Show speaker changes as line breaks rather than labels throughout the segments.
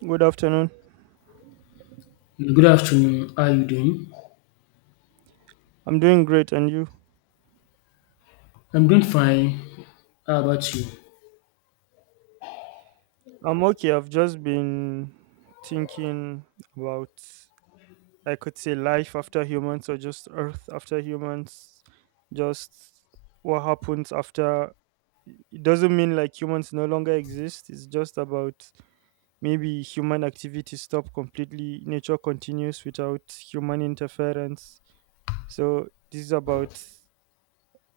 Good afternoon.
Good afternoon. How are you doing?
I'm doing great, and you?
I'm doing fine. How about you?
I'm okay. I've just been thinking about, I could say, life after humans or just Earth after humans. Just what happens after. It doesn't mean like humans no longer exist. It's just about maybe human activity stop completely. Nature continues without human interference. So this is about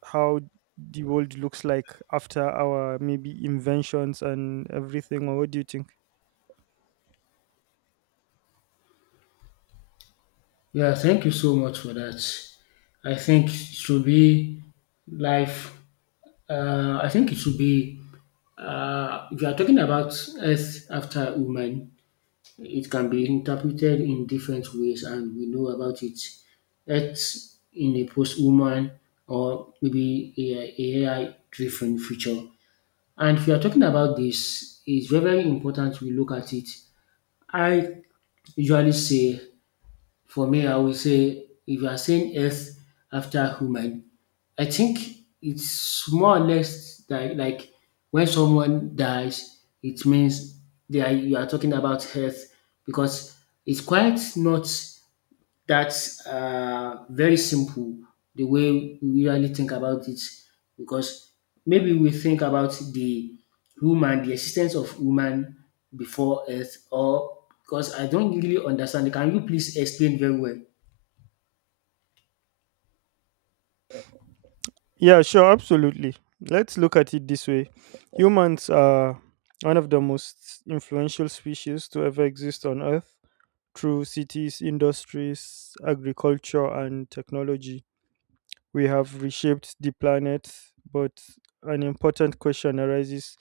how the world looks like after our maybe inventions and everything, or what do you think?
Yeah, thank you so much for that. I think it should be life. I think it should be. If you are talking about earth after woman, it can be interpreted in different ways, and we know about it. Earth in a post-woman or maybe a AI-driven future. And if you are talking about this, it's very very important we look at it. I usually say for me I will say if you are saying earth after human, I think it's more or less like when someone dies, it means they are you are talking about earth because it's quite not that's very simple the way we really think about it because maybe we think about the woman, the existence of woman before earth or because I don't really understand. Can you please explain very well?
Yeah, sure, absolutely. Let's look at it this way. Humans are one of the most influential species to ever exist on earth. Through cities, industries, agriculture and technology, we have reshaped the planet, but an important question arises: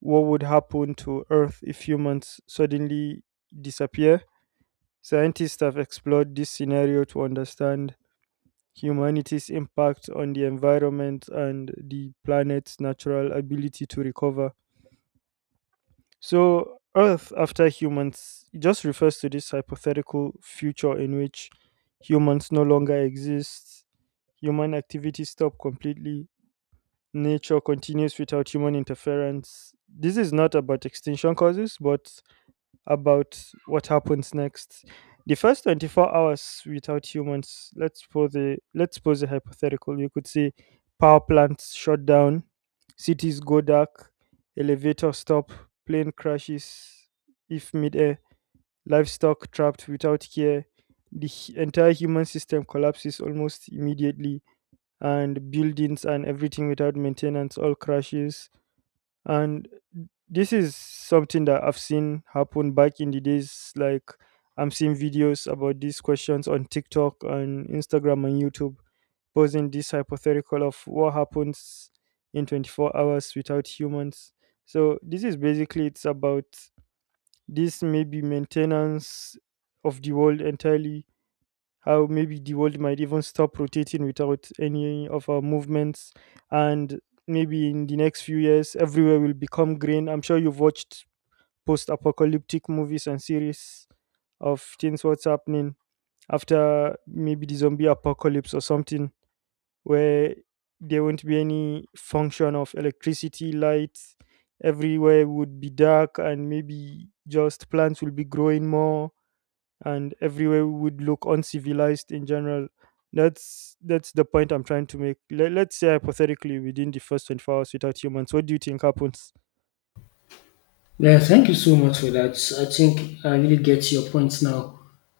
what would happen to earth if humans suddenly disappear? Scientists have explored this scenario to understand humanity's impact on the environment and the planet's natural ability to recover. So, Earth after humans, it just refers to this hypothetical future in which humans no longer exist, human activities stop completely, nature continues without human interference. This is not about extinction causes, but about what happens next. The first 24 hours without humans, let's pose a hypothetical. You could say power plants shut down, cities go dark, elevator stop, plane crashes if midair, livestock trapped without care, entire human system collapses almost immediately, and buildings and everything without maintenance all crashes. And this is something that I've seen happen back in the days. Like, I'm seeing videos about these questions on TikTok, on Instagram and YouTube, posing this hypothetical of what happens in 24 hours without humans. So this is basically, it's about this maybe maintenance of the world entirely. How maybe the world might even stop rotating without any of our movements, and maybe in the next few years everywhere will become green. I'm sure you've watched post apocalyptic movies and series of things, what's happening after maybe the zombie apocalypse or something, where there won't be any function of electricity lights, everywhere would be dark and maybe just plants will be growing more, and everywhere would look uncivilized in general. That's the point I'm trying to make. Let's say hypothetically, within the first 24 hours without humans, what do you think happens?
Yeah, thank you so much for that. I think I really get your point now.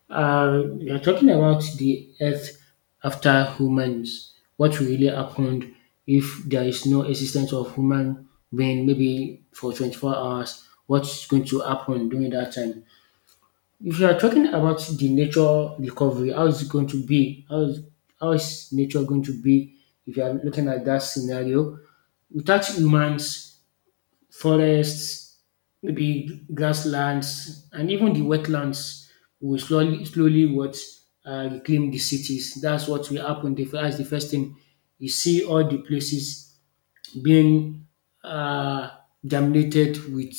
We are talking about the Earth after humans. What really happened if there is no existence of human being, maybe for 24 hours? What's going to happen during that time? If you are talking about the nature recovery, how is it going to be? How is nature going to be if you are looking at that scenario? Without humans, forests, maybe grasslands and even the wetlands we will slowly what reclaim the cities. That's what will happen, that's the first thing. You see all the places being uh, dominated with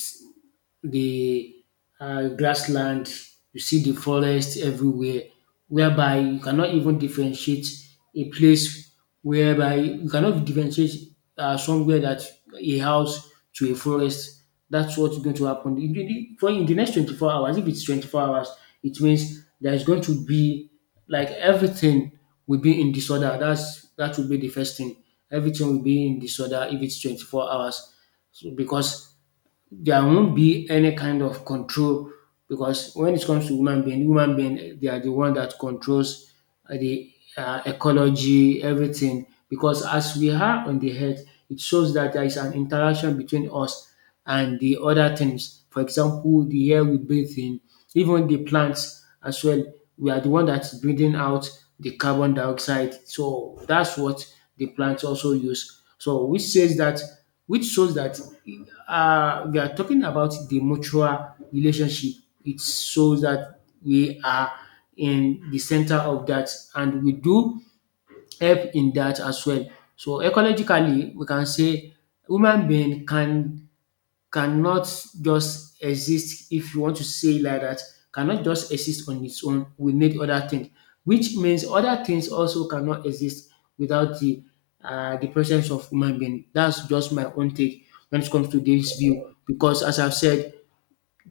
the grassland, you see the forest everywhere, whereby you cannot even differentiate a place, whereby you cannot differentiate somewhere that a house to a forest. That's what's going to happen. For in the next 24 hours, if it's 24 hours, it means there's going to be like everything will be in disorder. That will be the first thing. Everything will be in disorder if it's 24 hours. So because there won't be any kind of control, because when it comes to human being, they are the one that controls the ecology, everything. Because as we are on the earth, it shows that there is an interaction between us and the other things. For example, the air we breathe in, even the plants as well. We are the one that's breathing out the carbon dioxide. So that's what the plants also use. So which shows that we are talking about the mutual relationship. It shows that we are in the center of that and we do help in that as well. So ecologically, we can say human being cannot just exist, if you want to say like that, cannot just exist on its own. We need other things, which means other things also cannot exist without the the presence of human being. That's just my own take when it comes to this view, because as I've said,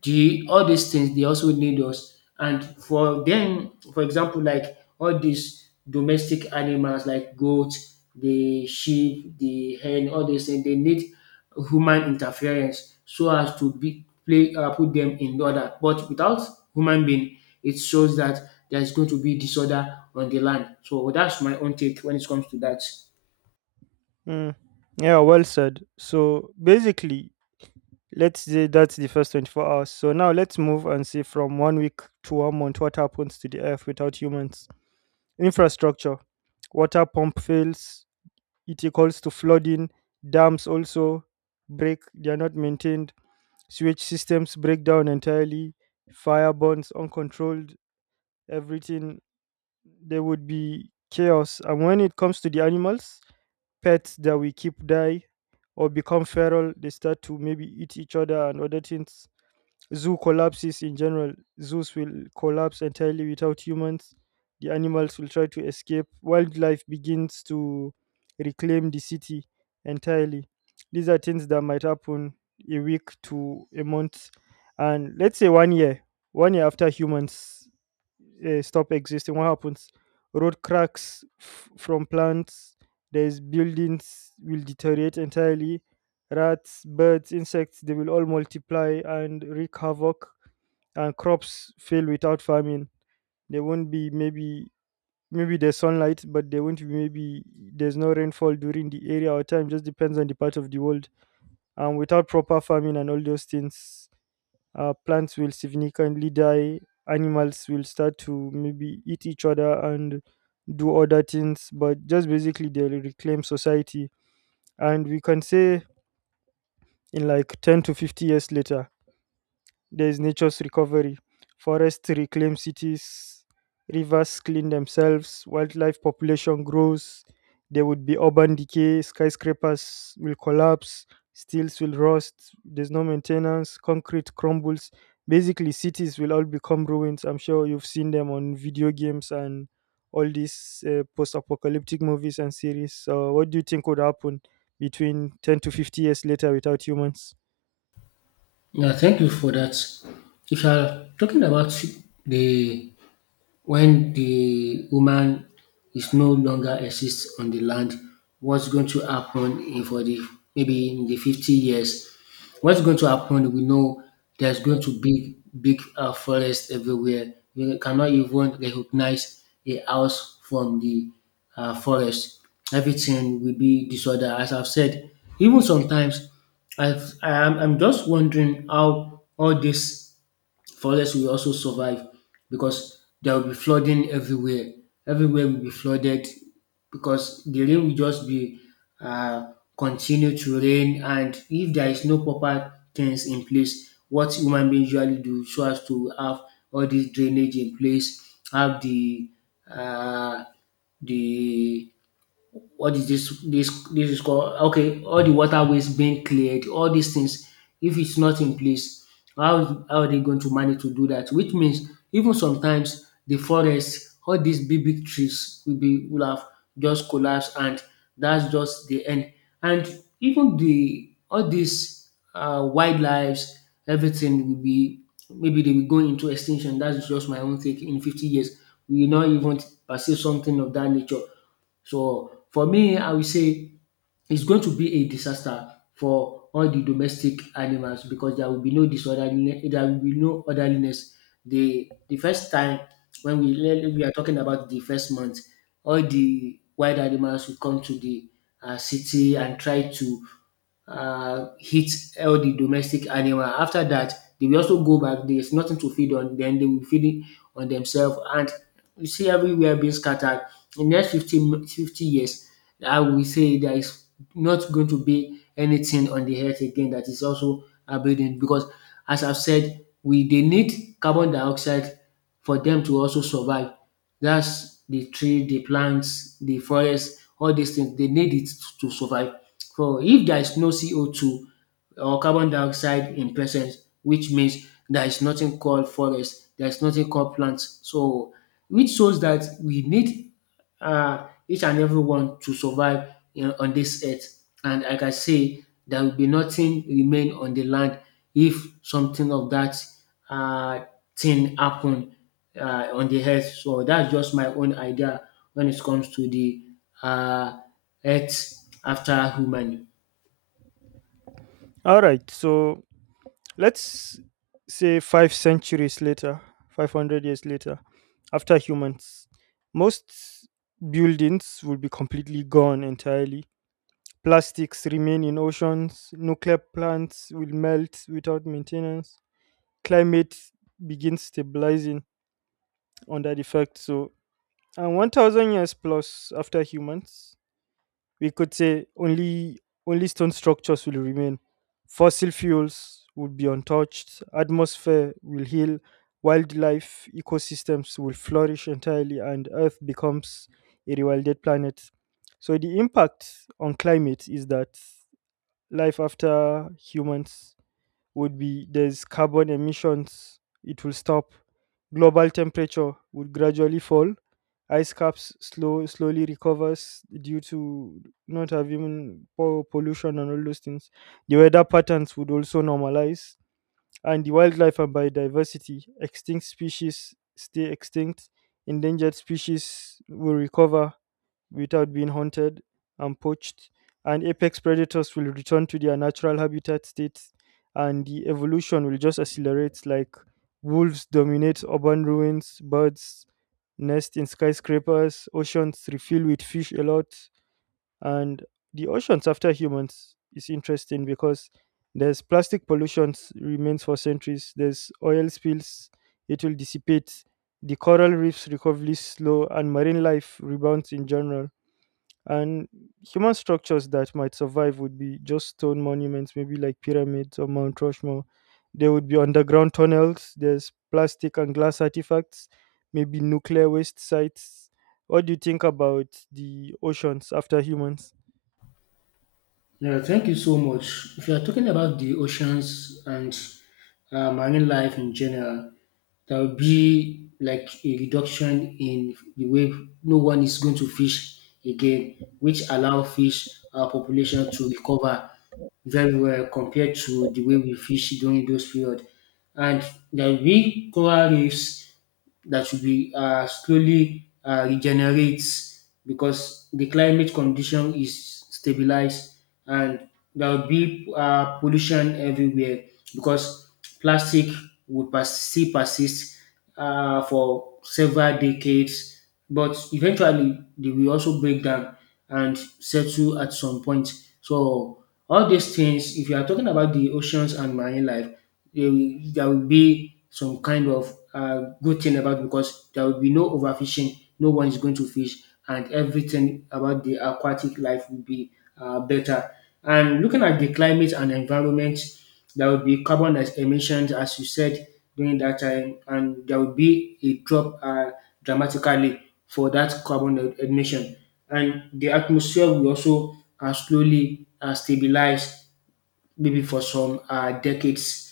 the all these things they also need us. And for them, for example, like all these domestic animals like goat, the sheep, the hen, all these things they need human interference so as to be play put them in order. But without human being, it shows that there is going to be disorder on the land. So that's my own take when it comes to that.
Mm. Yeah, well said. So basically, let's say that's the first 24 hours. So now let's move and see from 1 week to 1 month what happens to the earth without humans. Infrastructure, water pump fails, it equals to flooding, dams also break, they are not maintained, sewage systems break down entirely, fire burns uncontrolled, everything, there would be chaos. And when it comes to the animals, pets that we keep die or become feral, they start to maybe eat each other and other things. Zoo collapses in general. Zoos will collapse entirely without humans. The animals will try to escape. Wildlife begins to reclaim the city entirely. These are things that might happen a week to a month, and let's say 1 year, 1 year after humans stop existing. What happens? Road cracks from plants, there's buildings will deteriorate entirely, rats, birds, insects, they will all multiply and wreak havoc, and crops fail without farming. There won't be maybe, maybe there's sunlight, but there won't be maybe, there's no rainfall during the area or time, just depends on the part of the world. And without proper farming and all those things, plants will significantly die, animals will start to maybe eat each other and do other things, but just basically they'll reclaim society. And we can say in like 10 to 50 years later, there's nature's recovery. Forests reclaim cities, rivers clean themselves, wildlife population grows. There would be urban decay, skyscrapers will collapse, steels will rust, there's no maintenance, concrete crumbles. Basically, cities will all become ruins. I'm sure you've seen them on video games and all these post apocalyptic movies and series. So, what do you think would happen between 10 to 50 years later without humans?
Yeah, thank you for that. If you are talking about the when the woman is no longer exists on the land, what's going to happen in for the maybe in the 50 years? What's going to happen? We know there's going to be big forest everywhere. We cannot even recognize a house from the forest. Everything will be disorder. As I've said, even sometimes I'm just wondering how all this forests will also survive, because there will be flooding everywhere. Everywhere will be flooded because the rain will just be continue to rain. And if there is no proper things in place, what human beings usually do so as to have all this drainage in place, have uh, the what is this is called. Okay, all the waterways being cleared, all these things, if it's not in place, how are they going to manage to do that? Which means even sometimes the forest, all these big trees will have just collapsed, and that's just the end. And even the all these wildlives, everything will be, maybe they will go into extinction. That's just my own take. In 50 years, we will not even perceive something of that nature. So for me, I will say it's going to be a disaster for all the domestic animals, because there will be no disorderliness, there will be no orderliness. The first time when we are talking about the first month, all the wild animals will come to the city and try to hit all the domestic animal. After that, they will also go back. There's nothing to feed on, then they will feed on themselves. And you see everywhere being scattered. In the next 50 years, I will say there is not going to be anything on the earth again that is also abiding, because as I've said, we they need carbon dioxide for them to also survive. That's the tree, the plants, the forest, all these things. They need it to survive. For if there is no CO2 or carbon dioxide in presence, which means there is nothing called forest, there is nothing called plants. So which shows that we need each and everyone to survive in on this earth. And like I say, there will be nothing remain on the land if something of that um thing happen on the earth. So that's just my own idea when it comes to the um earth after human.
All right, so let's say five centuries later, 500 years later, after humans, most buildings will be completely gone entirely. Plastics remain in oceans, nuclear plants will melt without maintenance, climate begins stabilizing under the fact. So, and 1000 years plus after humans, we could say only stone structures will remain. Fossil fuels would be untouched, atmosphere will heal, wildlife ecosystems will flourish entirely, and Earth becomes a rewilded planet. So the impact on climate is that life after humans would be, there's carbon emissions, it will stop. Global temperature would gradually fall. Ice caps slowly recovers due to not having pollution and all those things. The weather patterns would also normalize. And the wildlife and biodiversity, extinct species stay extinct, endangered species will recover without being hunted and poached, and apex predators will return to their natural habitat states, and the evolution will just accelerate, like wolves dominate urban ruins, birds nest in skyscrapers, oceans refill with fish a lot, and the oceans after humans is interesting because there's plastic pollution remains for centuries, there's oil spills, it will dissipate, the coral reefs recovery is slow and marine life rebounds in general. And human structures that might survive would be just stone monuments, maybe like pyramids or Mount Rushmore. There would be underground tunnels, there's plastic and glass artifacts, maybe nuclear waste sites. What do you think about the oceans after humans?
Yeah, thank you so much. If you are talking about the oceans and marine life in general, there will be like a reduction in the way no one is going to fish again, which allow fish population to recover very well compared to the way we fish during those period. And there will be coral reefs that should be slowly regenerates because the climate condition is stabilized, and there will be pollution everywhere because plastic still persist for several decades, but eventually they will also break down and settle at some point. So all these things, if you are talking about the oceans and marine life, there will be some kind of good thing about it, because there will be no overfishing, no one is going to fish, and everything about the aquatic life will be better. And looking at the climate and environment, there will be emissions, as you said during that time, and there will be a drop dramatically for that emission. And the atmosphere will also slowly stabilize, maybe for some decades.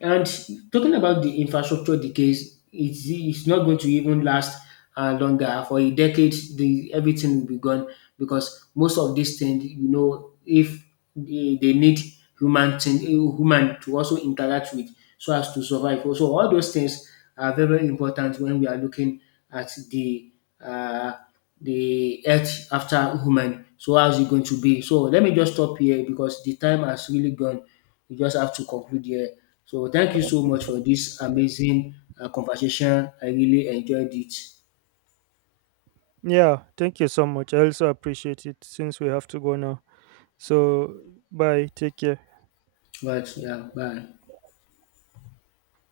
And talking about the infrastructure decays, it's not going to even last longer. For a decade, the everything will be gone, because most of these things, you know, if they need human to also interact with so as to survive. So all those things are very, very important when we are looking at the uh, the earth after human. So how's it going to be? So let me just stop here, because the time has really gone. We just have to conclude here. So thank you so much for this amazing conversation. I really enjoyed it.
Yeah, thank you so much. I also appreciate it since we have to go now. So, bye, take care.
But yeah, bye.